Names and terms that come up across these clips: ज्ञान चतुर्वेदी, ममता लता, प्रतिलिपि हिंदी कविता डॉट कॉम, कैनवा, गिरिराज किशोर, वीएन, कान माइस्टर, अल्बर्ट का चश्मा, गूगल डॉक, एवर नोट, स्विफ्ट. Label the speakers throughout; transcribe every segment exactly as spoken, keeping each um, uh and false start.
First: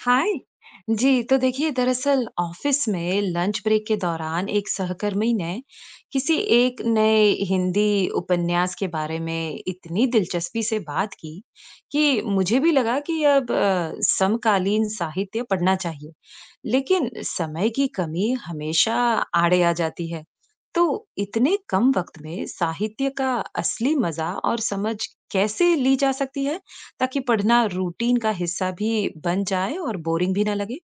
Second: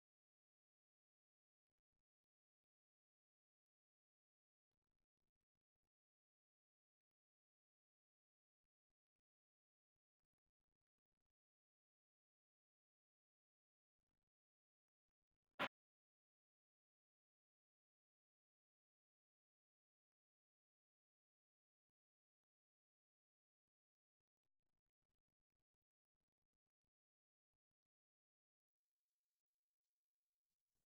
Speaker 1: हाय। जी, तो देखिए, दरअसल office में lunch break के दौरान एक सहकर्मी ने किसी एक नए हिंदी उपन्यास के बारे में इतनी दिलचस्पी से बात की कि मुझे भी लगा कि अब अ, समकालीन साहित्य पढ़ना चाहिए। लेकिन समय की कमी हमेशा आड़े आ जाती है। तो इतने कम वक्त में साहित्य का असली मजा और समझ कैसे ली जा सकती है, ताकि पढ़ना रूटीन का हिस्सा भी बन जाए और बोरिंग भी ना लगे?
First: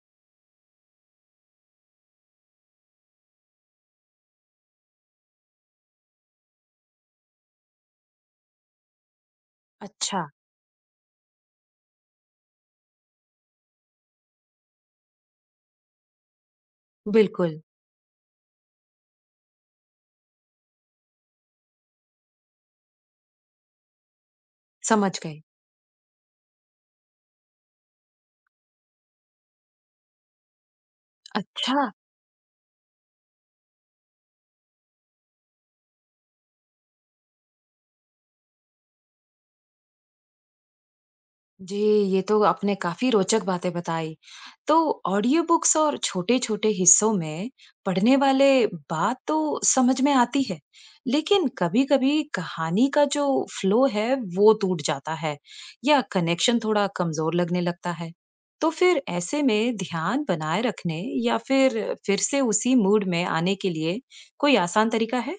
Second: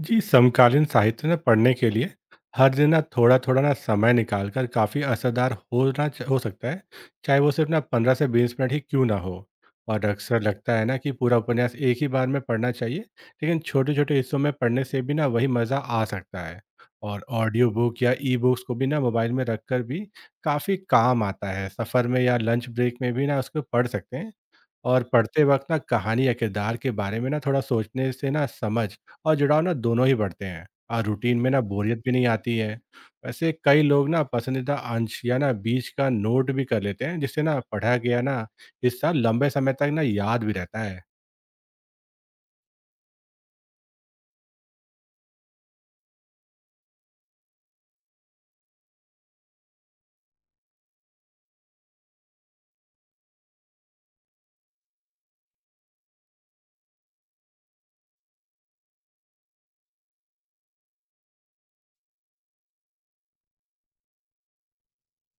Speaker 2: जी, समकालीन साहित्य ना पढ़ने के लिए हर दिन ना थोड़ा-थोड़ा ना समय निकाल कर काफ़ी असरदार होना च हो सकता है, चाहे वो सिर्फ़ ना पंद्रह से बीस मिनट ही क्यों ना हो। और
Speaker 1: अच्छा।
Speaker 2: अक्सर लगता है ना कि पूरा उपन्यास एक ही बार में पढ़ना चाहिए, लेकिन छोटे-छोटे हिस्सों में पढ़ने से भी ना वही मज़ा आ सकता है। और
Speaker 1: बिल्कुल।
Speaker 2: ऑडियो बुक या ई-बुक्स को भी ना मोबाइल में रखकर भी काफ़ी काम आता है, सफ़र में या लंच ब्रेक में भी ना उसको पढ़ सकते हैं। और
Speaker 1: समझ गई।
Speaker 2: पढ़ते वक़्त ना कहानी या किरदार के बारे में ना थोड़ा सोचने से ना समझ और जुड़ाव ना दोनों ही बढ़ते हैं और रूटीन में ना
Speaker 1: अच्छा।
Speaker 2: बोरियत भी नहीं आती है। वैसे कई लोग ना पसंदीदा अंश या ना बीच का नोट भी कर लेते हैं जिससे ना पढ़ा गया ना हिस्सा लंबे समय तक ना याद भी रहता है।
Speaker 1: जी, ये तो आपने काफ़ी रोचक बातें बताई। तो ऑडियो बुक्स और छोटे-छोटे हिस्सों में पढ़ने वाले, बात तो समझ में आती है, लेकिन कभी-कभी कहानी का जो फ्लो है, वो टूट जाता है या कनेक्शन थोड़ा कमज़ोर लगने लगता है। तो फिर ऐसे में ध्यान बनाए रखने या फिर फिर से उसी मूड में आने के लिए कोई आसान तरीका है?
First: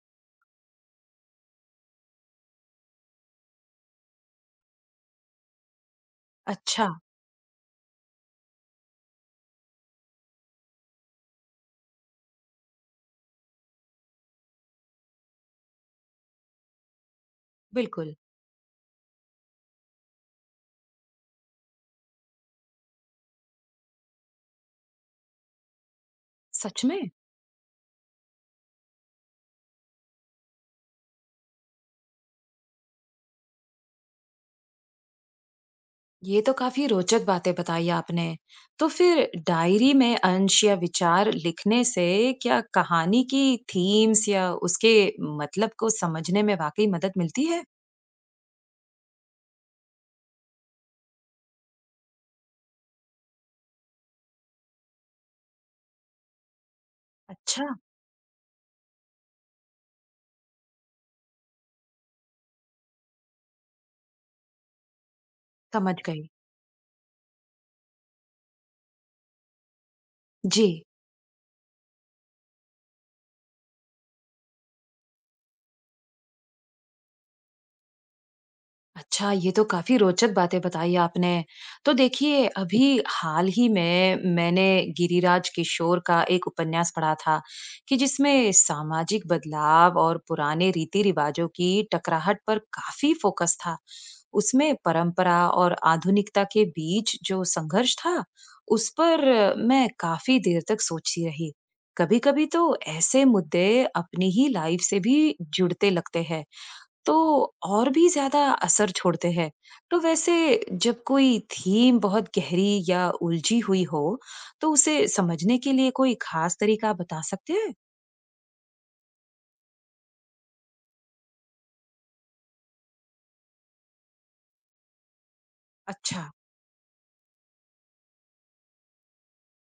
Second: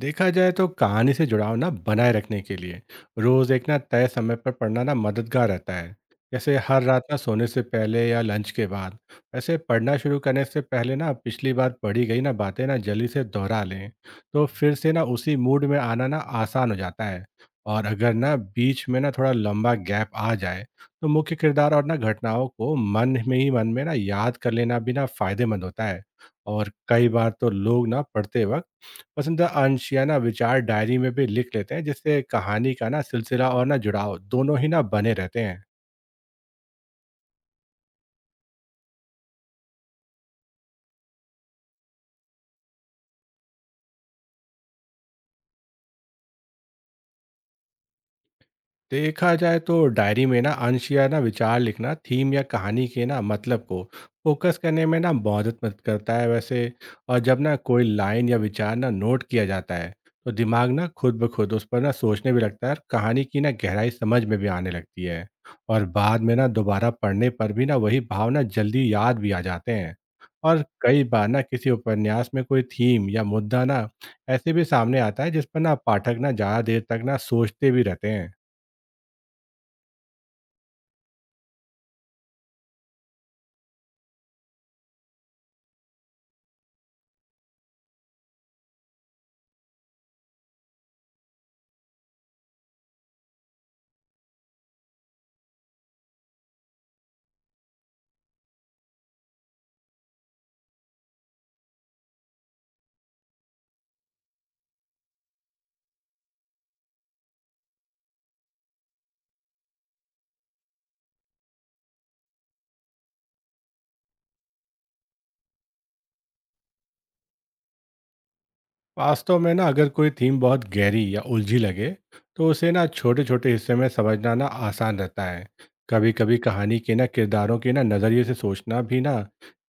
Speaker 2: देखा जाए तो कहानी से जुड़ाव ना बनाए रखने के लिए रोज एक ना तय समय पर पढ़ना ना मददगार रहता है, जैसे हर
Speaker 1: अच्छा।
Speaker 2: रात ना सोने से पहले या लंच के बाद। वैसे पढ़ना शुरू करने से पहले ना पिछली बार पढ़ी गई ना बातें ना जल्दी से दोहरा लें तो फिर से ना उसी मूड में आना ना आसान हो जाता है। और अगर
Speaker 1: बिल्कुल।
Speaker 2: ना बीच में ना थोड़ा लंबा गैप आ जाए तो मुख्य किरदार और ना घटनाओं को मन में ही मन में ना याद कर लेना भी ना फायदेमंद होता है। और
Speaker 1: सच
Speaker 2: कई
Speaker 1: में?
Speaker 2: बार तो लोग ना पढ़ते वक्त पसंदीदा अंश या ना विचार डायरी में भी लिख लेते हैं जिससे कहानी का ना सिलसिला और ना जुड़ाव दोनों ही ना बने रहते हैं।
Speaker 1: ये तो काफी रोचक बातें बताई आपने। तो फिर डायरी में अंश या विचार लिखने से क्या कहानी की थीम्स या उसके मतलब को समझने में वाकई मदद मिलती है?
Speaker 2: देखा जाए तो डायरी में ना अंश या ना विचार लिखना थीम या कहानी के ना मतलब को फोकस करने में ना मदद मदद करता है वैसे। और जब ना
Speaker 1: अच्छा।
Speaker 2: कोई लाइन या विचार ना नोट किया जाता है तो दिमाग ना खुद ब खुद उस पर ना सोचने भी लगता है और कहानी की ना गहराई समझ में भी आने लगती है। और
Speaker 1: समझ
Speaker 2: बाद
Speaker 1: गई।
Speaker 2: में ना दोबारा पढ़ने पर भी ना वही भावना जल्दी याद भी आ जाते हैं। और
Speaker 1: जी।
Speaker 2: कई बार ना किसी उपन्यास में कोई थीम या मुद्दा ना ऐसे भी सामने आता है जिस पर ना पाठक ना ज़्यादा देर तक ना सोचते भी रहते हैं।
Speaker 1: अच्छा, ये तो काफ़ी रोचक बातें बताई आपने। तो देखिए, अभी हाल ही में मैंने गिरिराज किशोर का एक उपन्यास पढ़ा था, कि जिसमें सामाजिक बदलाव और पुराने रीति-रिवाजों की टकराहट पर काफ़ी फोकस था। उसमें परंपरा और आधुनिकता के बीच जो संघर्ष था, उस पर मैं काफ़ी देर तक सोचती रही। कभी-कभी तो ऐसे मुद्दे अपनी ही लाइफ से भी जुड़ते लगते हैं, तो और भी ज़्यादा असर छोड़ते हैं। तो वैसे, जब कोई थीम बहुत गहरी या उलझी हुई हो, तो उसे समझने के लिए कोई खास तरीका बता सकते हैं?
Speaker 2: वास्तव में ना अगर कोई थीम बहुत गहरी या उलझी लगे तो उसे ना छोटे छोटे हिस्से में समझना ना आसान रहता है। कभी
Speaker 1: अच्छा।
Speaker 2: कभी कहानी के ना किरदारों के ना नज़रिए से सोचना भी ना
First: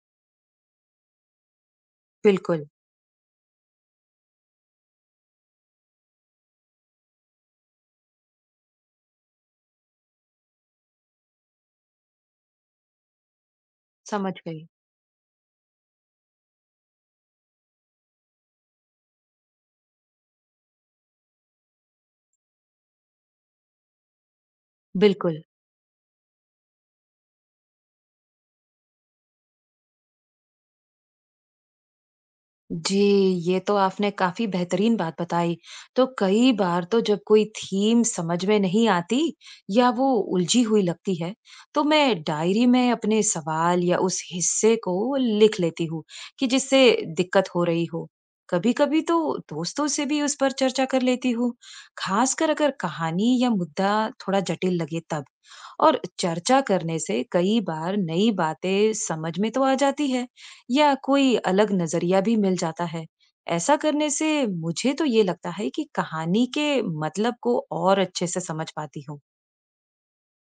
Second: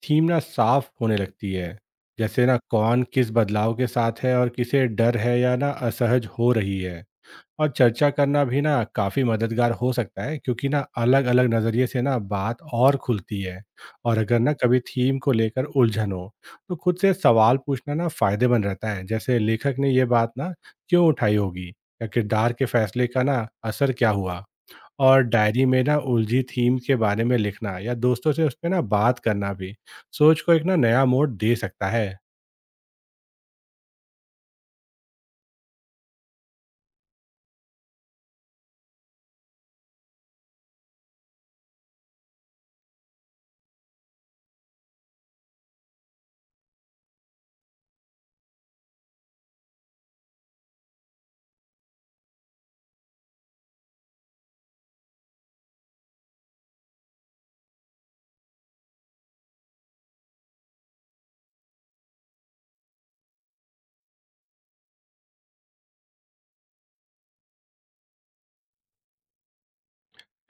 Speaker 2: थीम ना साफ होने लगती है, जैसे ना
Speaker 1: बिल्कुल।
Speaker 2: कौन किस बदलाव के साथ है और किसे डर है या ना असहज हो रही है। और चर्चा करना भी ना काफ़ी मददगार हो सकता है क्योंकि ना अलग-अलग नज़रिए से ना बात और खुलती है। और
Speaker 1: समझ
Speaker 2: अगर ना
Speaker 1: गई।
Speaker 2: कभी थीम को लेकर उलझन हो तो खुद से सवाल पूछना ना फायदेमंद रहता है, जैसे लेखक ने ये बात ना क्यों उठाई होगी या किरदार के फैसले का ना असर क्या हुआ। और
Speaker 1: बिल्कुल।
Speaker 2: डायरी में ना उलझी थीम के बारे में लिखना या दोस्तों से उस पे ना बात करना भी सोच को एक ना नया मोड़ दे सकता है।
Speaker 1: जी, ये तो आपने काफ़ी बेहतरीन बात बताई। तो कई बार तो जब कोई थीम समझ में नहीं आती या वो उलझी हुई लगती है, तो मैं डायरी में अपने सवाल या उस हिस्से को लिख लेती हूँ, कि जिससे दिक्कत हो रही हो। कभी-कभी तो दोस्तों से भी उस पर चर्चा कर लेती हूँ, खासकर अगर कहानी या मुद्दा थोड़ा जटिल लगे तब। और चर्चा करने से कई बार नई बातें समझ में तो आ जाती है या कोई अलग नजरिया भी मिल जाता है। ऐसा करने से मुझे तो ये लगता है कि कहानी के मतलब को और अच्छे से समझ पाती हूँ।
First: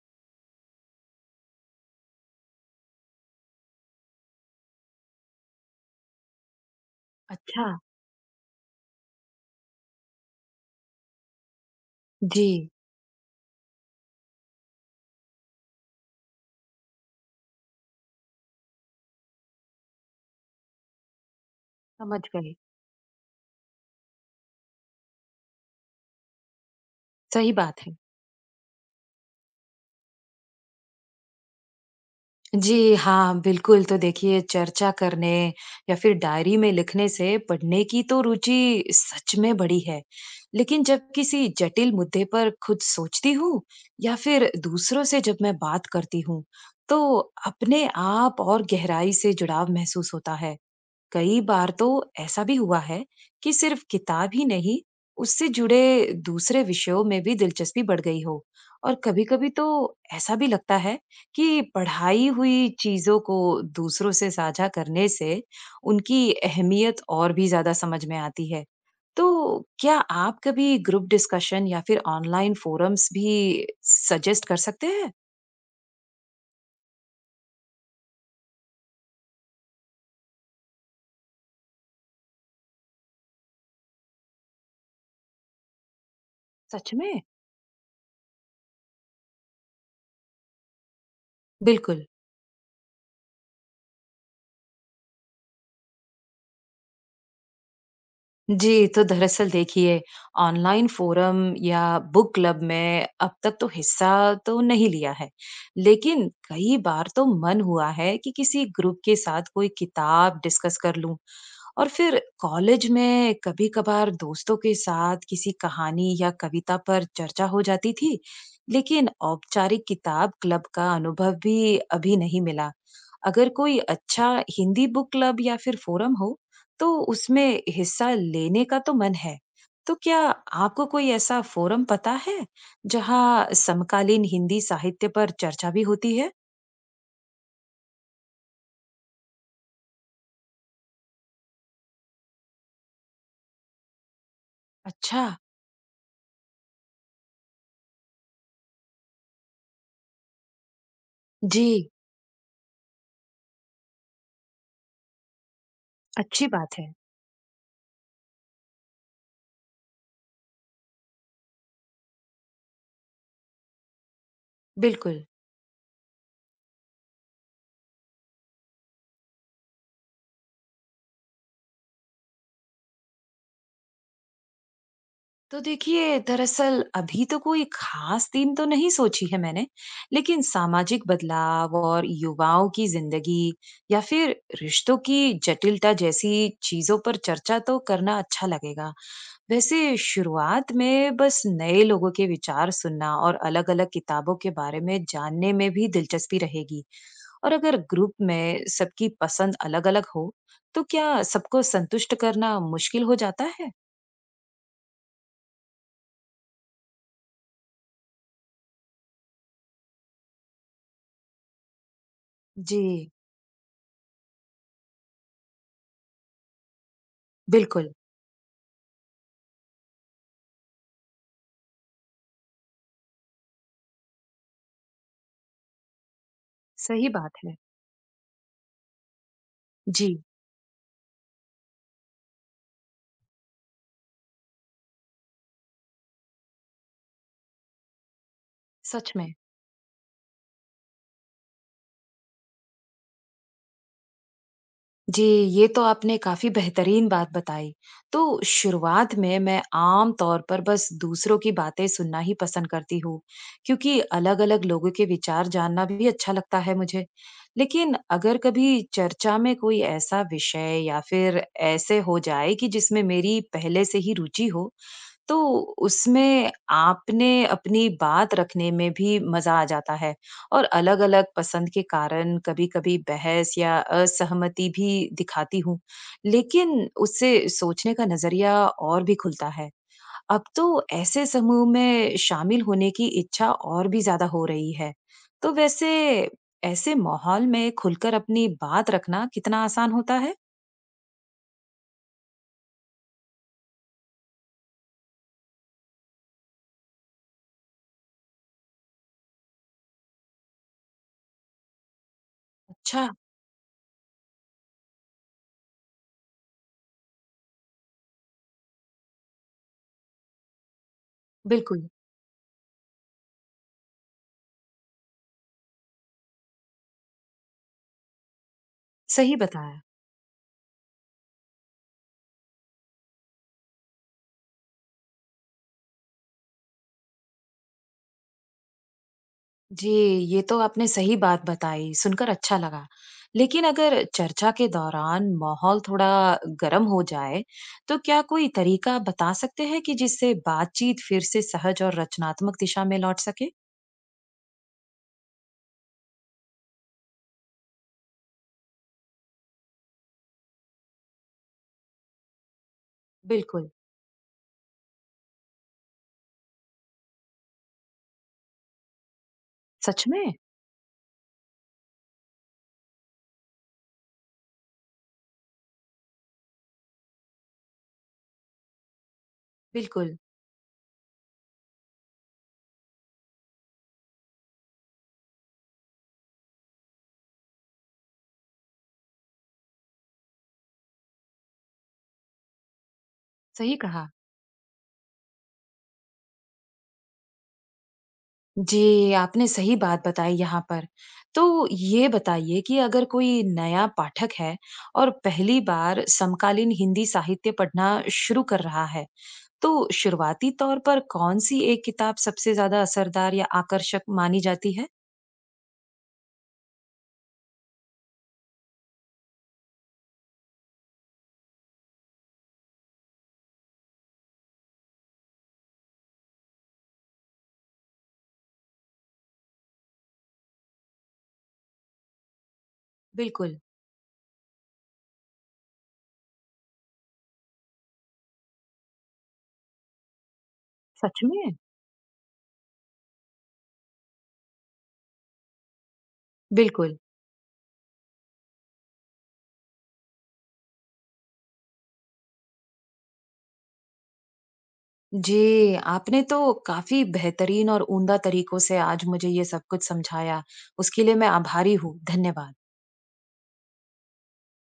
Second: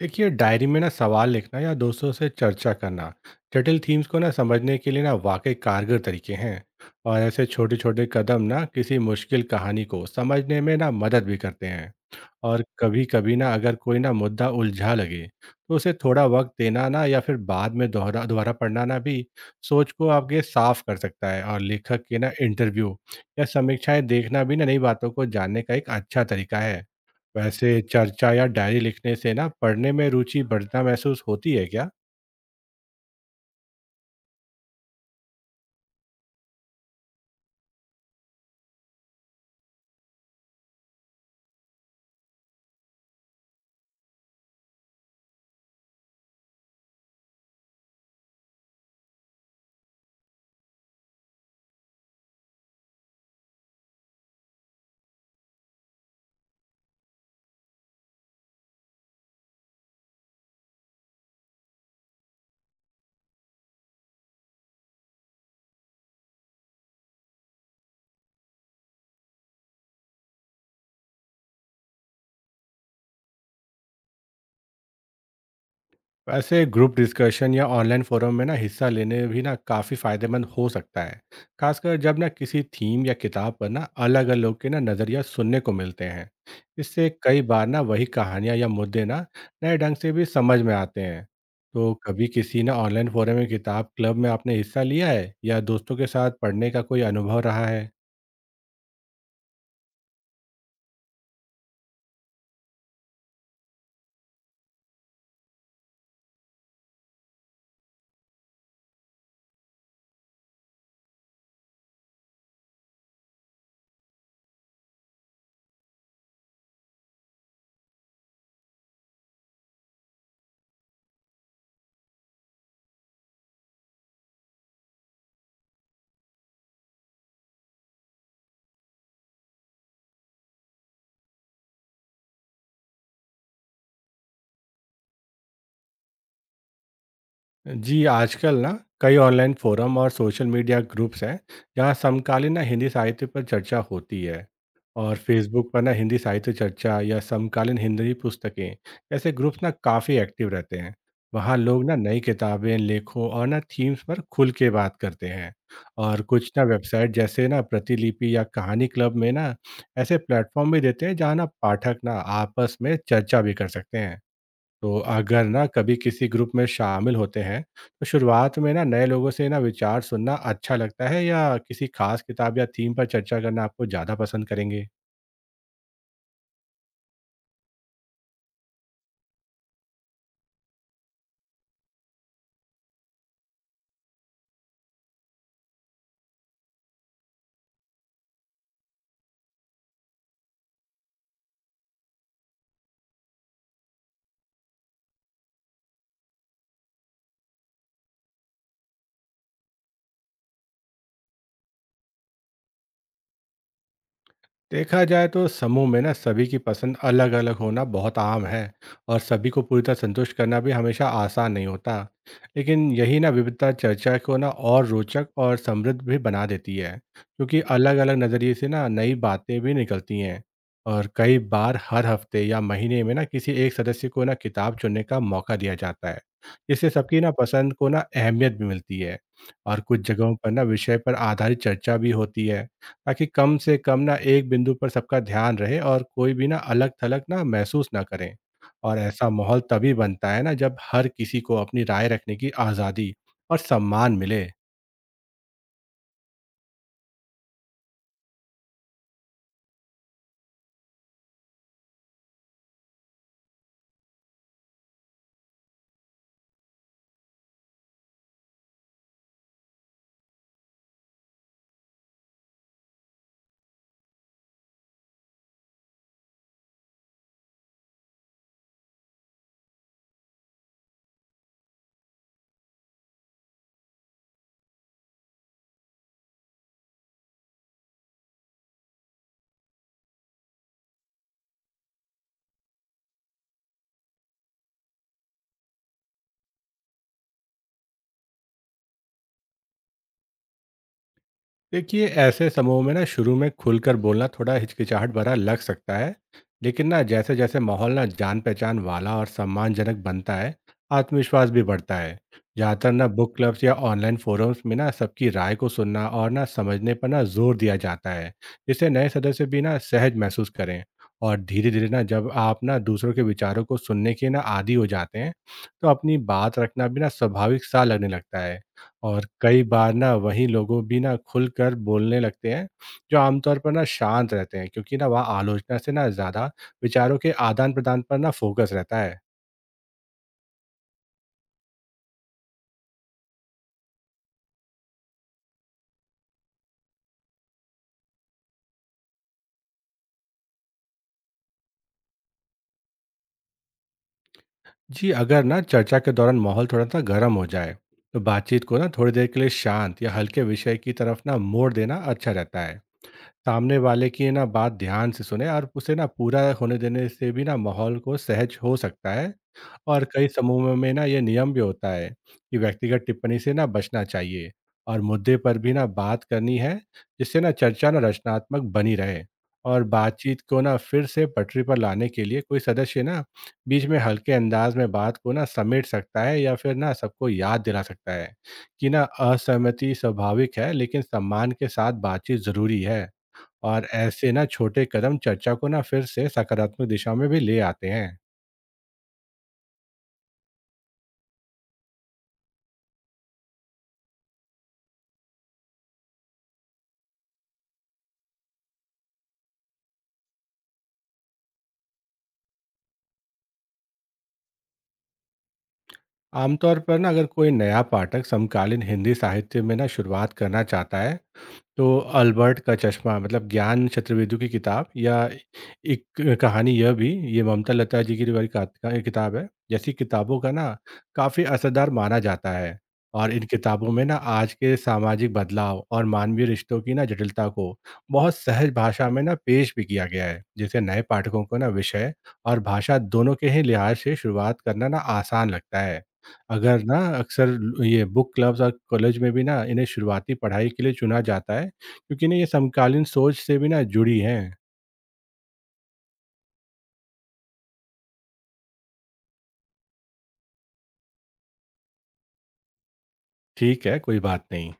Speaker 2: देखिए, डायरी में ना सवाल लिखना या दोस्तों से चर्चा करना जटिल थीम्स को ना समझने के लिए ना वाकई कारगर तरीके हैं। और ऐसे
Speaker 1: अच्छा।
Speaker 2: छोटे छोटे कदम ना किसी मुश्किल कहानी को समझने में ना मदद भी करते हैं।
Speaker 1: जी।
Speaker 2: और कभी कभी ना अगर कोई ना मुद्दा उलझा लगे तो उसे थोड़ा वक्त देना ना या फिर बाद में दोहरा दोबारा पढ़ना ना भी सोच को आपके साफ कर सकता है। और लेखक के
Speaker 1: समझ
Speaker 2: ना
Speaker 1: गई।
Speaker 2: इंटरव्यू या समीक्षाएं देखना भी ना नई बातों को जानने का एक अच्छा तरीका है।
Speaker 1: सही
Speaker 2: वैसे
Speaker 1: बात है।
Speaker 2: चर्चा या डायरी लिखने से ना पढ़ने में रुचि बढ़ना महसूस होती है क्या?
Speaker 1: जी, हाँ, बिल्कुल। तो देखिए, चर्चा करने या फिर डायरी में लिखने से पढ़ने की तो रुचि सच में बढ़ी है। लेकिन जब किसी जटिल मुद्दे पर खुद सोचती हूँ या फिर दूसरों से जब मैं बात करती हूँ, तो अपने आप और गहराई से जुड़ाव महसूस होता है। कई बार तो ऐसा भी हुआ है कि सिर्फ किताब ही नहीं, उससे जुड़े दूसरे विषयों में भी दिलचस्पी बढ़ गई हो। और कभी-कभी तो ऐसा भी लगता है कि पढ़ाई हुई चीजों को दूसरों से साझा करने से उनकी अहमियत और भी ज्यादा समझ में आती है। तो क्या आप कभी ग्रुप डिस्कशन या फिर ऑनलाइन फोरम्स भी सजेस्ट कर सकते हैं?
Speaker 2: वैसे ग्रुप डिस्कशन या ऑनलाइन फोरम में ना हिस्सा लेने भी ना काफ़ी फायदेमंद हो सकता है, खासकर जब ना किसी थीम या किताब पर ना अलग अलग लोग के ना नज़रिया सुनने को मिलते हैं।
Speaker 1: सच
Speaker 2: इससे
Speaker 1: में।
Speaker 2: कई बार ना वही कहानियाँ या मुद्दे ना नए ढंग से भी समझ में आते हैं। तो
Speaker 1: बिल्कुल।
Speaker 2: कभी किसी ना ऑनलाइन फोरम या किताब क्लब में आपने हिस्सा लिया है या दोस्तों के साथ पढ़ने का कोई अनुभव रहा है?
Speaker 1: जी, तो दरअसल देखिए, ऑनलाइन फ़ोरम या बुक क्लब में अब तक तो हिस्सा तो नहीं लिया है, लेकिन कई बार तो मन हुआ है कि किसी ग्रुप के साथ कोई किताब डिस्कस कर लूँ। और फिर कॉलेज में कभी-कभार दोस्तों के साथ किसी कहानी या कविता पर चर्चा हो जाती थी, लेकिन औपचारिक किताब क्लब का अनुभव भी अभी नहीं मिला। अगर कोई अच्छा हिंदी बुक क्लब या फिर फोरम हो, तो उसमें हिस्सा लेने का तो मन है। तो क्या आपको कोई ऐसा फोरम पता है जहां समकालीन हिंदी साहित्य पर चर्चा भी होती है?
Speaker 2: जी, आजकल ना कई ऑनलाइन फोरम और सोशल मीडिया ग्रुप्स हैं, जहाँ समकालीन ना हिंदी साहित्य पर चर्चा होती है। और
Speaker 1: अच्छा।
Speaker 2: फेसबुक पर ना हिंदी साहित्य चर्चा या समकालीन हिंदी पुस्तकें, ऐसे ग्रुप्स ना काफ़ी एक्टिव रहते हैं। वहाँ लोग
Speaker 1: जी,
Speaker 2: ना नई किताबें, लेखों और ना थीम्स पर खुल के बात करते हैं। और
Speaker 1: अच्छी
Speaker 2: कुछ ना
Speaker 1: बात है।
Speaker 2: वेबसाइट जैसे ना प्रतिलिपि या कहानी क्लब में ना ऐसे प्लेटफॉर्म भी देते हैं, जहाँ ना पाठक ना आपस में चर्चा भी कर सकते हैं। तो
Speaker 1: बिल्कुल।
Speaker 2: अगर ना कभी किसी ग्रुप में शामिल होते हैं तो शुरुआत में ना नए लोगों से ना विचार सुनना अच्छा लगता है या किसी खास किताब या थीम पर चर्चा करना आपको ज़्यादा पसंद करेंगे?
Speaker 1: तो देखिए, दरअसल अभी तो कोई खास थीम तो नहीं सोची है मैंने, लेकिन सामाजिक बदलाव और युवाओं की जिंदगी या फिर रिश्तों की जटिलता जैसी चीजों पर चर्चा तो करना अच्छा लगेगा। वैसे शुरुआत में बस नए लोगों के विचार सुनना और अलग-अलग किताबों के बारे में जानने में भी दिलचस्पी रहेगी। और अगर ग्रुप में सबकी पसंद अलग-अलग हो, तो क्या सबको संतुष्ट करना मुश्किल हो जाता है?
Speaker 2: देखा जाए तो समूह में ना सभी की पसंद अलग अलग होना बहुत आम है और सभी को पूरी तरह संतुष्ट करना भी हमेशा आसान नहीं होता।
Speaker 1: जी।
Speaker 2: लेकिन यही ना विविधता चर्चा को ना और रोचक और समृद्ध भी बना देती है क्योंकि
Speaker 1: बिल्कुल।
Speaker 2: अलग अलग नज़रिए से ना नई बातें भी निकलती हैं। और कई बार हर हफ्ते या महीने में ना किसी एक सदस्य को ना किताब चुनने का मौका दिया जाता है जिससे
Speaker 1: सही
Speaker 2: सबकी ना
Speaker 1: बात है।
Speaker 2: पसंद को ना अहमियत भी मिलती है। और कुछ
Speaker 1: जी,
Speaker 2: जगहों पर ना विषय पर आधारित चर्चा भी होती है ताकि कम से कम ना एक बिंदु पर सबका ध्यान रहे और कोई भी ना अलग-थलग ना महसूस ना करें। और
Speaker 1: सच
Speaker 2: ऐसा
Speaker 1: में।
Speaker 2: माहौल तभी बनता है ना जब हर किसी को अपनी राय रखने की आज़ादी और सम्मान मिले।
Speaker 1: जी, ये तो आपने काफ़ी बेहतरीन बात बताई। तो शुरुआत में मैं आम तौर पर बस दूसरों की बातें सुनना ही पसंद करती हूँ, क्योंकि अलग-अलग लोगों के विचार जानना भी अच्छा लगता है मुझे। लेकिन अगर कभी चर्चा में कोई ऐसा विषय या फिर ऐसे हो जाए कि जिसमें मेरी पहले से ही रुचि हो, तो उसमें आपने अपनी बात रखने में भी मजा आ जाता है। और अलग-अलग पसंद के कारण कभी-कभी बहस या असहमति भी दिखाती हूँ, लेकिन उससे सोचने का नजरिया और भी खुलता है। अब तो ऐसे समूह में शामिल होने की इच्छा और भी ज्यादा हो रही है। तो वैसे, ऐसे माहौल में खुलकर अपनी बात रखना कितना आसान होता है?
Speaker 2: देखिए, ऐसे समूह में ना शुरू में खुलकर बोलना थोड़ा हिचकिचाहट भरा लग सकता है, लेकिन ना जैसे जैसे माहौल ना जान पहचान वाला और सम्मानजनक बनता है आत्मविश्वास भी बढ़ता है। ज़्यादातर ना
Speaker 1: अच्छा।
Speaker 2: बुक क्लब्स या ऑनलाइन फोरम्स में ना सबकी राय को सुनना और ना समझने पर ना जोर दिया जाता है जिससे नए सदस्य भी ना सहज महसूस करें। और धीरे धीरे
Speaker 1: बिल्कुल।
Speaker 2: ना जब आप ना दूसरों के विचारों को सुनने के ना आदी हो जाते हैं तो अपनी बात रखना भी ना स्वाभाविक सा लगने लगता है। और
Speaker 1: सही
Speaker 2: कई
Speaker 1: बताया।
Speaker 2: बार ना वहीं लोगों भी ना खुलकर बोलने लगते हैं जो आमतौर पर ना शांत रहते हैं, क्योंकि ना वहाँ आलोचना से ना ज़्यादा विचारों के आदान प्रदान पर ना फोकस रहता है।
Speaker 1: जी, ये तो आपने सही बात बताई, सुनकर अच्छा लगा। लेकिन अगर चर्चा के दौरान माहौल थोड़ा गर्म हो जाए, तो क्या कोई तरीका आप बता सकते हैं कि जिससे बातचीत फिर से सहज और रचनात्मक दिशा में लौट सके?
Speaker 2: जी, अगर ना चर्चा के दौरान माहौल थोड़ा सा गर्म हो जाए तो बातचीत को ना थोड़ी देर के लिए शांत या हल्के विषय की तरफ ना मोड़ देना अच्छा रहता है।
Speaker 1: बिल्कुल।
Speaker 2: सामने वाले की ना बात ध्यान से सुने और उसे ना पूरा होने देने से भी ना माहौल को सहज हो सकता है। और
Speaker 1: सच में?
Speaker 2: कई समूहों में ना ये नियम भी होता है कि व्यक्तिगत टिप्पणी से ना बचना चाहिए और मुद्दे पर भी ना बात करनी है जिससे ना चर्चा ना रचनात्मक बनी रहे। और
Speaker 1: बिल्कुल।
Speaker 2: बातचीत को ना फिर से पटरी पर लाने के लिए कोई सदस्य ना बीच में हल्के अंदाज में बात को ना समेट सकता है या फिर ना सबको याद दिला सकता है कि ना असहमति स्वाभाविक है लेकिन सम्मान के साथ बातचीत ज़रूरी है।
Speaker 1: सही
Speaker 2: और
Speaker 1: कहा।
Speaker 2: ऐसे ना छोटे कदम चर्चा को ना फिर से सकारात्मक दिशा में भी ले आते हैं।
Speaker 1: जी, आपने सही बात बताई यहाँ पर। तो ये बताइए कि अगर कोई नया पाठक है और पहली बार समकालीन हिंदी साहित्य पढ़ना शुरू कर रहा है, तो शुरुआती तौर पर कौन सी एक किताब सबसे ज्यादा असरदार या आकर्षक मानी जाती है?
Speaker 2: आमतौर पर ना अगर कोई नया पाठक समकालीन हिंदी साहित्य में ना शुरुआत करना चाहता है तो अल्बर्ट का चश्मा मतलब ज्ञान चतुर्वेदी की किताब या एक कहानी यह भी, ये ममता लता जी की वाली का, का एक किताब है, जैसी किताबों का ना काफ़ी असरदार माना जाता है। और इन
Speaker 1: बिल्कुल।
Speaker 2: किताबों में ना आज के सामाजिक बदलाव और मानवीय रिश्तों की ना जटिलता को बहुत सहज भाषा में ना पेश भी किया गया है जिसे नए
Speaker 1: सच
Speaker 2: पाठकों
Speaker 1: में?
Speaker 2: को ना विषय और भाषा दोनों के ही लिहाज से शुरुआत करना ना आसान लगता है। अगर
Speaker 1: बिल्कुल।
Speaker 2: ना अक्सर ये बुक क्लब्स और कॉलेज में भी ना इन्हें शुरुआती पढ़ाई के लिए चुना जाता है क्योंकि ना ये समकालीन सोच से भी ना जुड़ी हैं।
Speaker 1: जी, आपने तो काफी बेहतरीन और उम्दा तरीकों से आज मुझे ये सब कुछ समझाया। उसके लिए मैं आभारी हूँ। धन्यवाद।
Speaker 2: ठीक है, कोई बात नहीं।